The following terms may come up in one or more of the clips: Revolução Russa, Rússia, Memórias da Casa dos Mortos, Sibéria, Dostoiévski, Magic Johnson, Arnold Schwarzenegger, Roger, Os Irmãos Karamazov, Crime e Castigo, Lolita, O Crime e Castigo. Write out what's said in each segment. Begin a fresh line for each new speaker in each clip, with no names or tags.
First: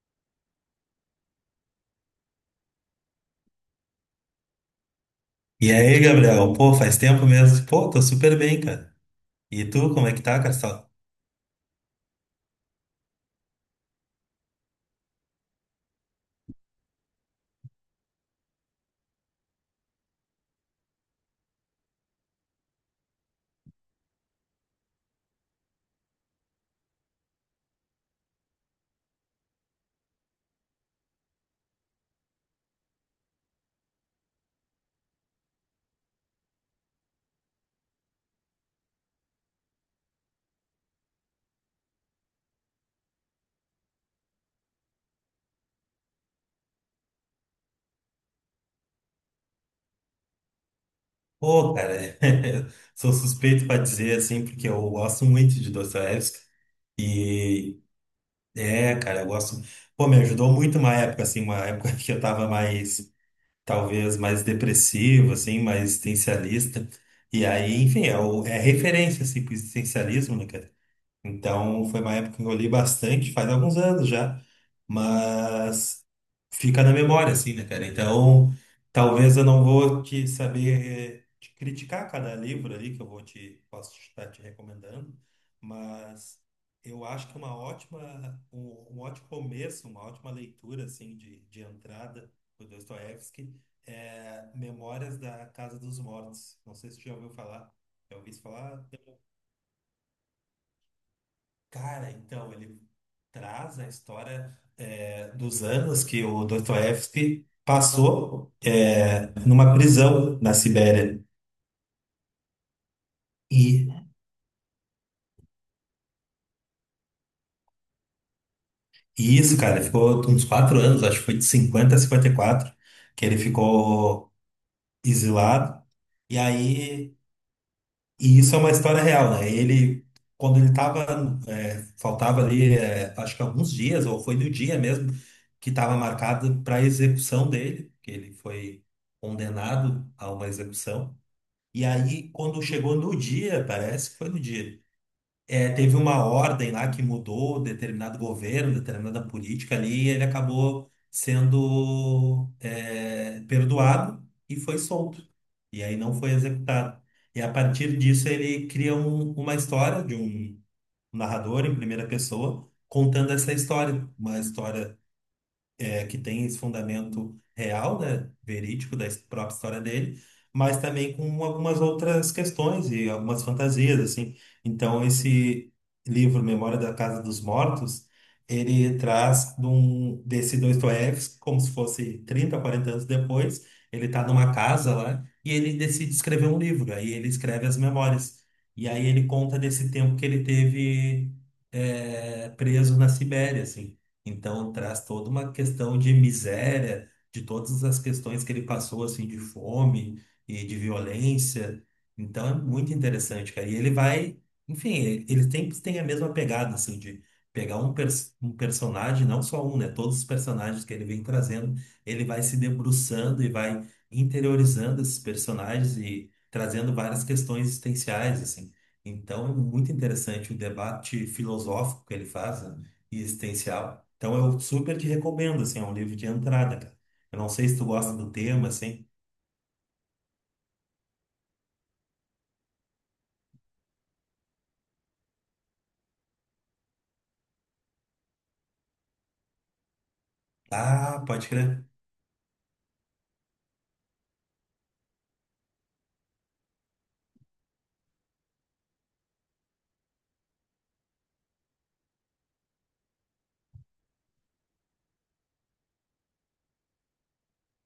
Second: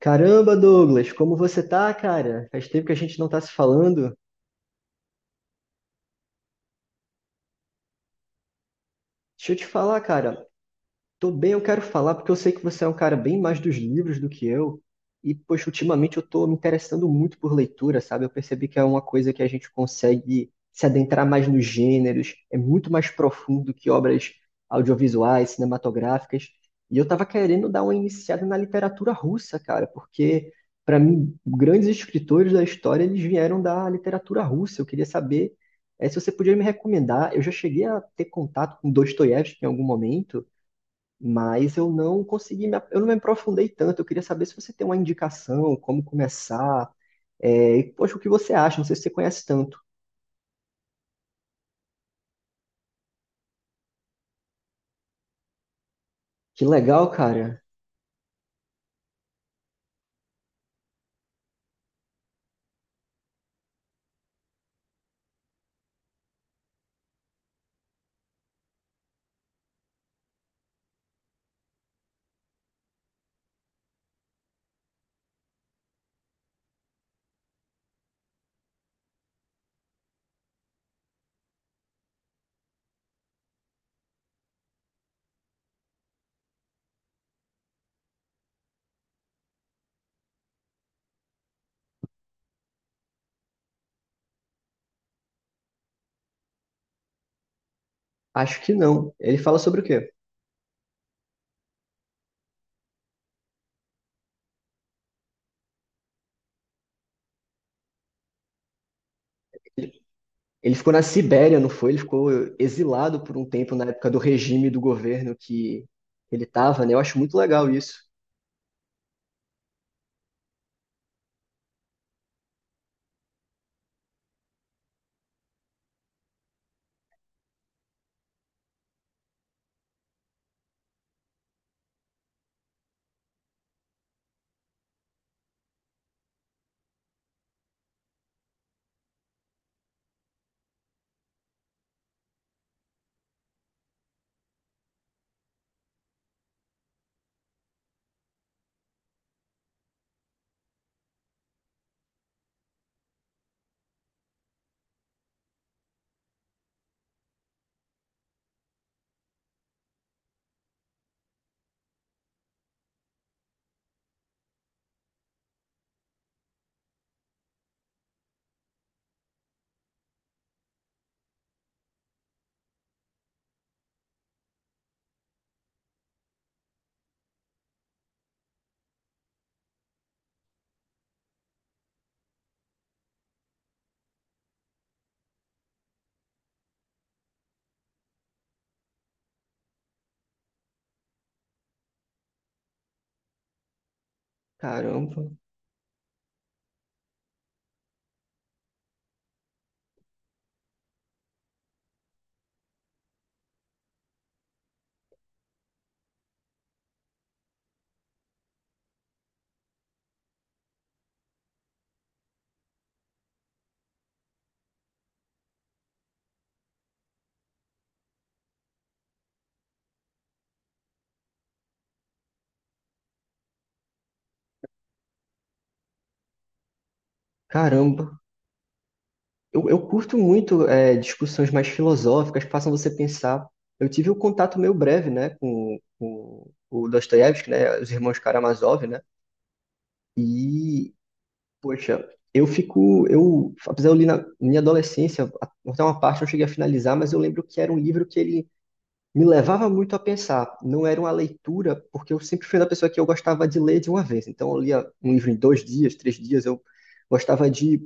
Caramba, Douglas, como você tá, cara? Faz tempo que a gente não tá se falando.
E aí, Gabriel? Pô, faz tempo mesmo. Pô, tô super bem, cara.
Deixa eu
E
te
tu,
falar,
como é que tá,
cara.
Castelo?
Tô bem, eu quero falar porque eu sei que você é um cara bem mais dos livros do que eu. E, poxa, ultimamente eu tô me interessando muito por leitura, sabe? Eu percebi que é uma coisa que a gente consegue se adentrar mais nos gêneros, é muito mais profundo que obras audiovisuais, cinematográficas. E eu tava querendo dar uma iniciada na literatura russa, cara, porque, para mim, grandes escritores da história, eles vieram da literatura russa. Eu queria saber, se você podia me recomendar. Eu já cheguei a ter contato com Dostoiévski em algum momento, mas eu não consegui, eu não me aprofundei tanto. Eu queria saber se você tem uma indicação, como começar, poxa, o que você acha? Não sei se você conhece tanto.
Pô, cara, sou suspeito pra dizer, assim, porque eu gosto muito de Dostoiévski.
Que legal, cara.
E, cara, eu gosto... Pô, me ajudou muito uma época, assim, uma época que eu tava mais, talvez, mais depressivo, assim, mais existencialista. E aí, enfim, é referência, assim, pro existencialismo, né, cara? Então, foi uma época que eu li bastante, faz alguns anos já, mas fica na memória, assim, né, cara? Então, talvez eu não vou te saber te criticar cada livro ali que eu vou te posso estar te recomendando, mas eu acho que é um ótimo começo, uma ótima leitura, assim, de entrada do Dostoiévski é Memórias da Casa dos Mortos. Não sei se você já ouviu falar. Já ouviu isso
Acho que
falar?
não. Ele fala sobre o quê?
Cara, então, ele traz a história dos anos que o Dostoiévski passou, numa prisão na
Ele ficou na
Sibéria.
Sibéria, não foi? Ele ficou exilado por um tempo na
E,
época do regime do governo que ele estava, né? Eu acho muito legal isso.
e isso, cara, ficou uns 4 anos, acho que foi de 50 a 54 que ele ficou exilado. E aí E isso é uma história real, né? Ele, quando ele tava, faltava ali, acho que alguns dias, ou foi no dia mesmo, que estava marcado para a execução dele, que ele foi condenado a uma execução. E aí, quando chegou no dia, parece que foi no dia, teve uma ordem lá que mudou determinado governo, determinada política ali, e ele acabou sendo, perdoado e foi solto. E aí não foi executado. E a partir disso ele cria uma história de um narrador em primeira pessoa contando essa história, uma história, que tem esse fundamento real, né, verídico da própria história dele, mas também com algumas outras questões e algumas fantasias, assim. Então, esse livro, Memória da Casa dos Mortos, ele traz desse Dostoiévski, como se fosse 30, 40 anos depois, ele está numa casa lá e ele decide escrever um livro, aí ele escreve as memórias. E aí ele conta desse tempo que ele teve, preso na Sibéria, assim. Então traz
Caramba,
toda uma questão de miséria, de todas as questões que ele passou assim de fome e de violência. Então é muito interessante, cara. E ele vai, enfim, ele sempre tem a mesma pegada assim de pegar um, pers um personagem, não só um, né? Todos os personagens que ele vem trazendo, ele vai se debruçando e vai interiorizando esses personagens e trazendo várias questões existenciais assim. Então é muito interessante o debate filosófico que ele faz, né, e existencial. Então eu super te recomendo, assim, é um livro de entrada, cara. Eu não sei se tu gosta
caramba.
do tema, assim.
Eu curto muito discussões mais filosóficas, que façam você pensar. Eu tive um contato meio breve, né, com o Dostoiévski, né, os irmãos Karamazov, né, e,
Ah, pode crer.
poxa, apesar de eu li na minha adolescência, até uma parte eu cheguei a finalizar, mas eu lembro que era um livro que ele me levava muito a pensar. Não era uma leitura, porque eu sempre fui uma pessoa que eu gostava de ler de uma vez. Então eu lia um livro em 2 dias, 3 dias, eu gostava de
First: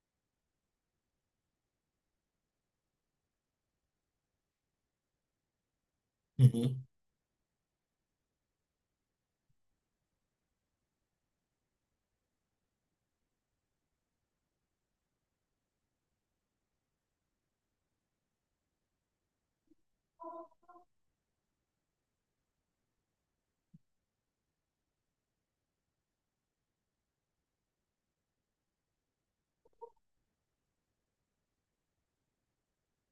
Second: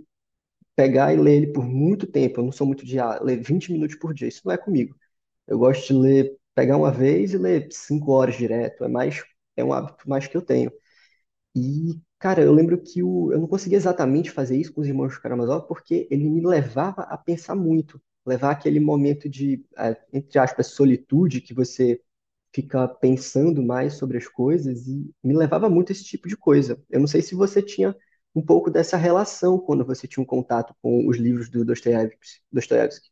pegar e ler ele por muito tempo. Eu não sou muito de ah, ler 20 minutos por dia, isso não é comigo. Eu gosto de ler, pegar uma vez e ler 5 horas direto. É um hábito mais que eu tenho. E, cara, eu lembro que o, eu não conseguia exatamente fazer isso com os irmãos Karamazov porque ele me levava a pensar muito. Levar aquele momento de, ah, entre aspas, solitude que você ficar pensando mais sobre as coisas e me levava muito a esse tipo de coisa. Eu não sei se você tinha um pouco dessa relação quando você tinha um contato com os livros do Dostoiévski. Dostoiévski.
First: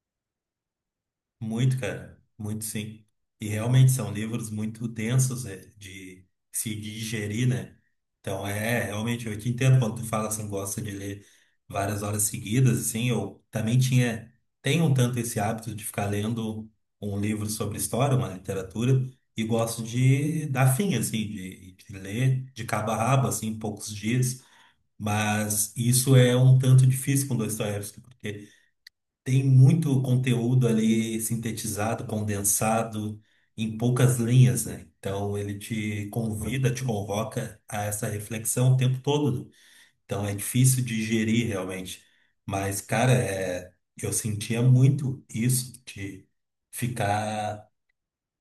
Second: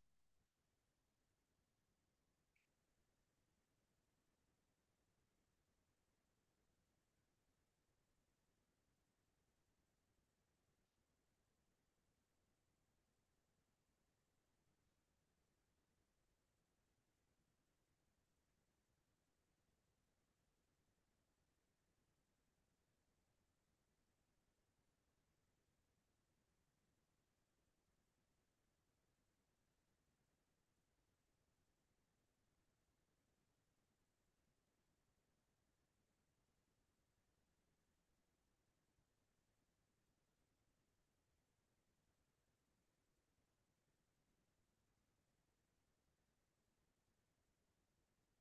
Muito, cara, muito sim. E realmente são livros muito densos, de se digerir, né? Então, realmente, eu te entendo quando tu fala assim, gosta de ler várias horas seguidas, assim, eu também tenho um tanto esse hábito de ficar lendo um livro sobre história, uma literatura, e gosto de dar fim, assim, de ler de cabo a rabo, assim, em poucos dias. Mas isso é um tanto difícil com Dostoiévski, porque tem muito conteúdo ali sintetizado, condensado em poucas linhas, né? Então ele te convida, te convoca a essa reflexão o tempo todo. Então é difícil digerir realmente. Mas, cara, eu sentia muito isso de ficar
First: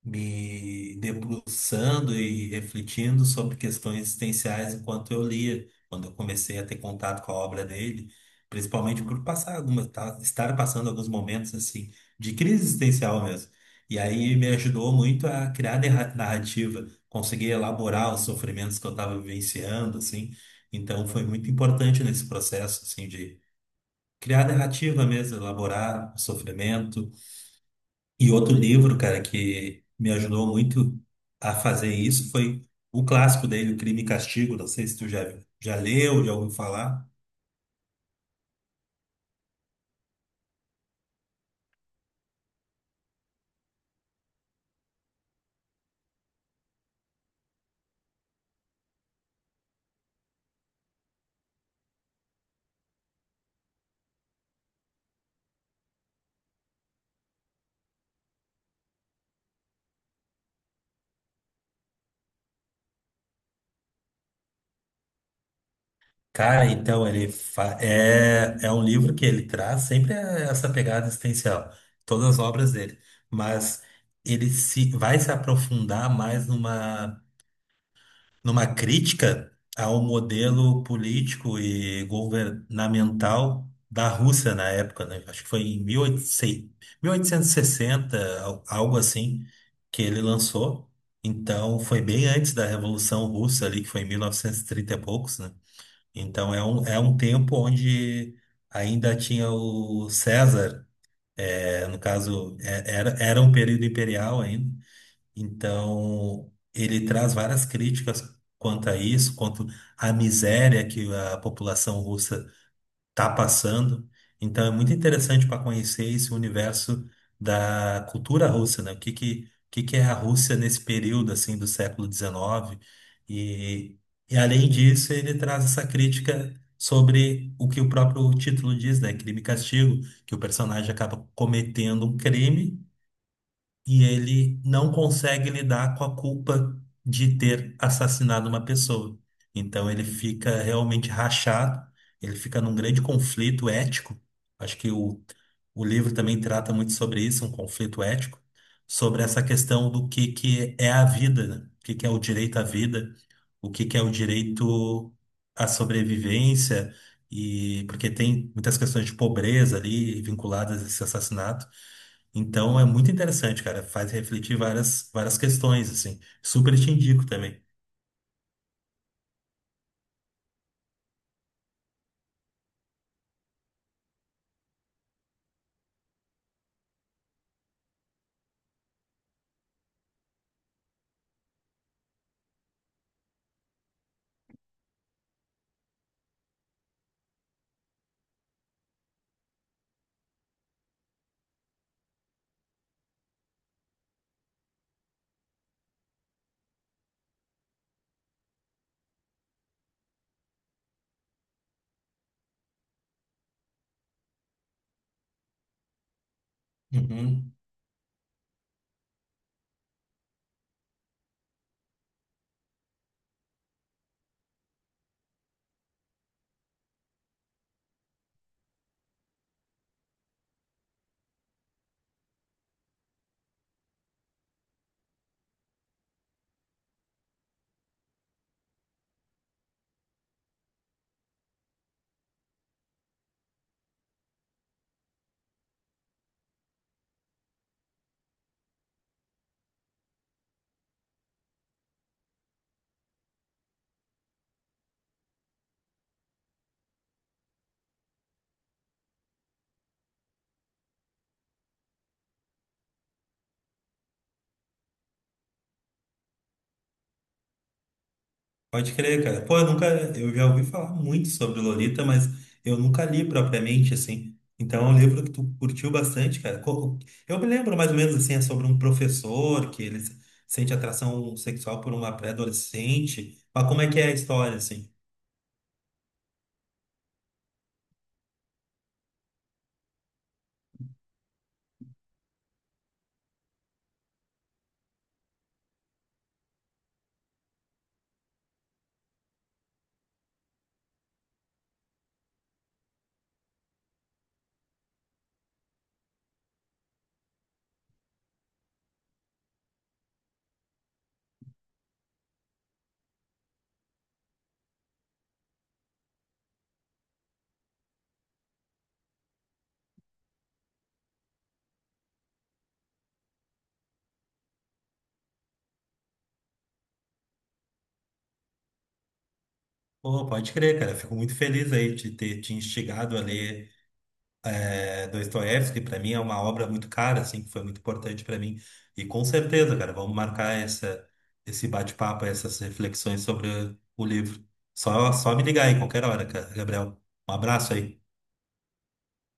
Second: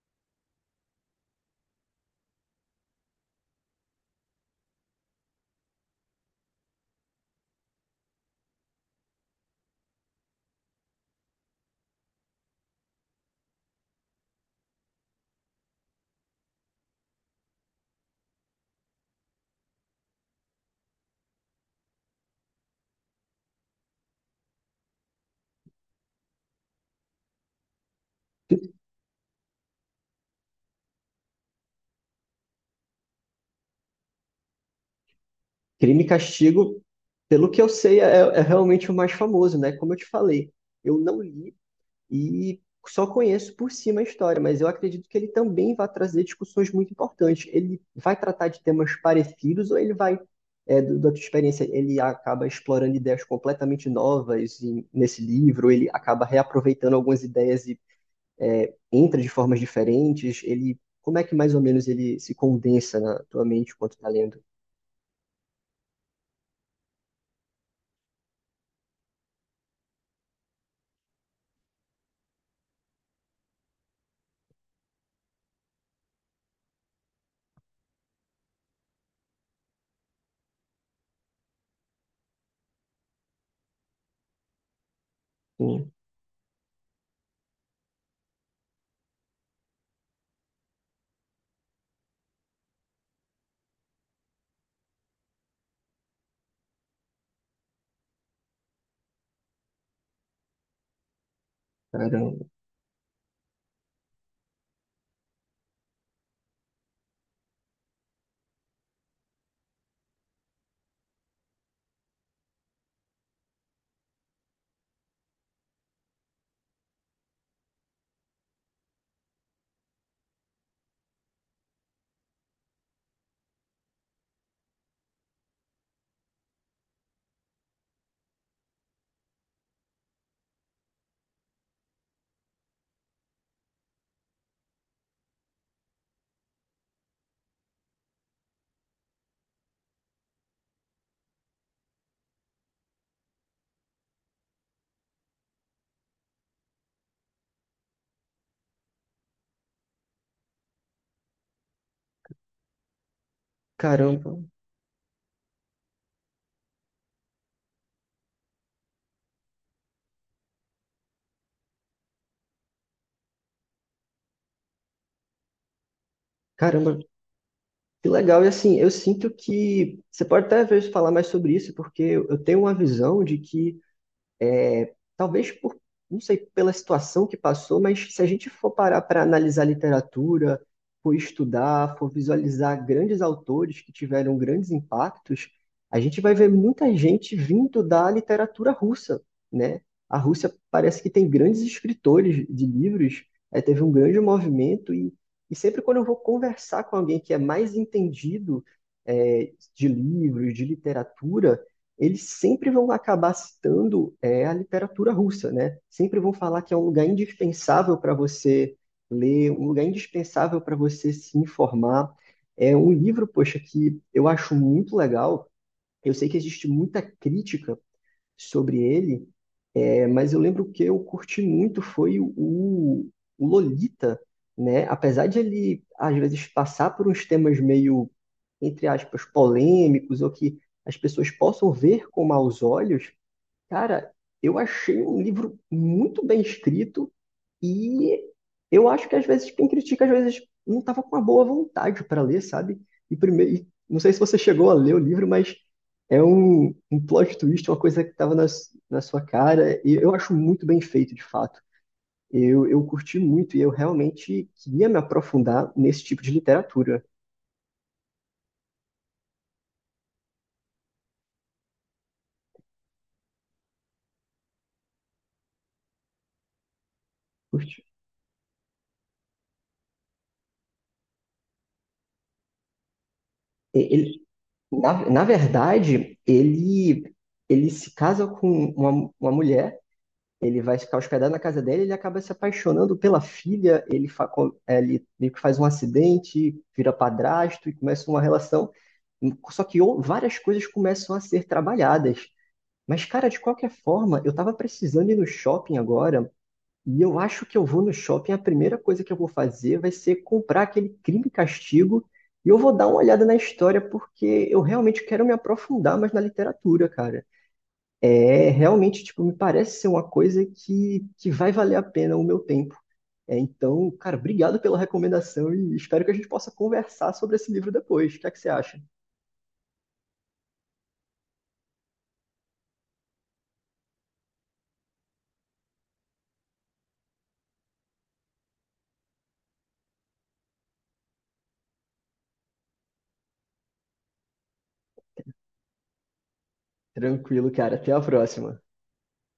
me debruçando e refletindo sobre questões existenciais enquanto eu lia, quando eu comecei a ter contato com a obra dele, principalmente por passar estar passando alguns momentos assim de crise existencial mesmo. E aí me ajudou muito a criar narrativa, conseguir elaborar os sofrimentos que eu estava vivenciando, assim. Então foi muito importante nesse processo assim de criar narrativa mesmo, elaborar o sofrimento e outro livro, cara, que me ajudou muito a fazer isso foi o clássico dele, O Crime e Castigo. Não sei se tu já
Crime e
leu, já ouviu
Castigo,
falar.
pelo que eu sei, é realmente o mais famoso, né? Como eu te falei, eu não li e só conheço por cima a história, mas eu acredito que ele também vai trazer discussões muito importantes. Ele vai tratar de temas parecidos ou ele vai, é, do- da tua experiência, ele acaba explorando ideias completamente novas nesse livro, ele acaba reaproveitando algumas ideias e entra de formas diferentes, ele, como é que mais ou menos ele se condensa na tua mente enquanto tá lendo?
Cara, então ele é um livro que ele traz sempre, essa pegada existencial, todas as obras dele, mas ele se vai se aprofundar mais numa crítica ao modelo político e governamental da Rússia na época, né? Acho que foi em
Hum,
1800, 1860, algo assim, que ele lançou. Então, foi bem antes da Revolução Russa ali, que foi em 1930 e trinta e poucos, né? Então, é um tempo onde ainda tinha o César, no
Caramba,
caso, era um período imperial ainda, então, ele traz várias críticas quanto a isso, quanto à miséria que a população russa está passando. Então, é muito interessante para conhecer esse universo da cultura russa, né? O que que é a Rússia nesse período, assim, do século XIX. E, e, além disso, ele traz essa crítica sobre o que o próprio título diz, né? Crime e castigo, que o personagem acaba cometendo um crime e ele não consegue lidar com a culpa de ter assassinado uma pessoa. Então ele fica realmente rachado, ele fica num grande conflito ético. Acho que o livro também trata muito sobre isso, um conflito ético, sobre essa questão do que é a vida, né? O que, que é o direito à vida, o que que é o
caramba,
direito à sobrevivência e porque tem muitas questões de pobreza ali vinculadas a esse assassinato. Então é muito interessante, cara, faz refletir várias várias questões assim. Super te
caramba.
indico também.
Que legal, e assim, eu sinto que você pode até às vezes falar mais sobre isso, porque eu tenho uma visão de que talvez por, não sei, pela situação que passou, mas se a gente for parar para analisar literatura, for estudar, for visualizar grandes autores que tiveram grandes impactos, a gente vai ver muita gente vindo da literatura russa, né? A Rússia parece que tem grandes escritores de livros, teve um grande movimento e sempre quando eu vou conversar com alguém que é mais entendido, de livros, de literatura, eles sempre vão acabar citando a literatura russa, né? Sempre vão falar que é um lugar
Uhum.
indispensável para você ler, um lugar indispensável para você se informar. É um livro, poxa, que eu acho muito legal. Eu sei que existe muita crítica sobre ele, mas eu lembro que eu curti muito foi o Lolita, né? Apesar de ele, às vezes, passar por uns temas meio, entre aspas, polêmicos, ou que as pessoas possam ver com maus olhos, cara, eu achei um livro muito bem escrito e eu acho que às vezes quem critica, às vezes não estava com uma boa vontade para ler, sabe? E primeiro, e não sei se você chegou a ler o livro, mas é um plot twist, uma coisa que estava na sua cara, e eu acho muito bem feito, de fato. Eu curti muito e eu realmente queria me aprofundar nesse tipo de literatura.
Pode crer, cara. Pô, eu nunca, eu já ouvi falar muito sobre Lolita, mas eu nunca li propriamente, assim. Então, é um livro que tu curtiu bastante, cara. Eu me lembro
Curti.
mais ou menos, assim, é sobre um professor que ele sente atração sexual por uma pré-adolescente. Mas como é que é a
Ele,
história, assim?
na verdade, ele se casa com uma mulher, ele vai ficar hospedado na casa dela, ele acaba se apaixonando pela filha, ele, fa com- é, ele meio que faz um acidente, vira padrasto e começa uma relação. Várias coisas começam a ser trabalhadas. Mas, cara, de qualquer forma, eu tava precisando ir no shopping agora, e eu acho que eu vou no shopping, a primeira coisa que eu vou fazer vai ser comprar aquele Crime e Castigo, e eu vou dar uma olhada na história, porque eu realmente quero me aprofundar mais na literatura, cara. É, realmente, tipo, me parece ser uma coisa que vai valer a pena o meu tempo. É, então, cara, obrigado pela recomendação e espero que a gente possa conversar sobre esse livro depois. O que é que você acha?
Pô, pode crer, cara. Fico muito feliz aí de ter te instigado a ler, Dostoiévski, para mim, é uma obra muito cara, assim, que foi muito importante para mim. E com certeza, cara, vamos marcar esse bate-papo, essas reflexões sobre o livro. Só me ligar aí, qualquer hora, cara, Gabriel. Um
Tranquilo,
abraço
cara. Até a
aí.
próxima.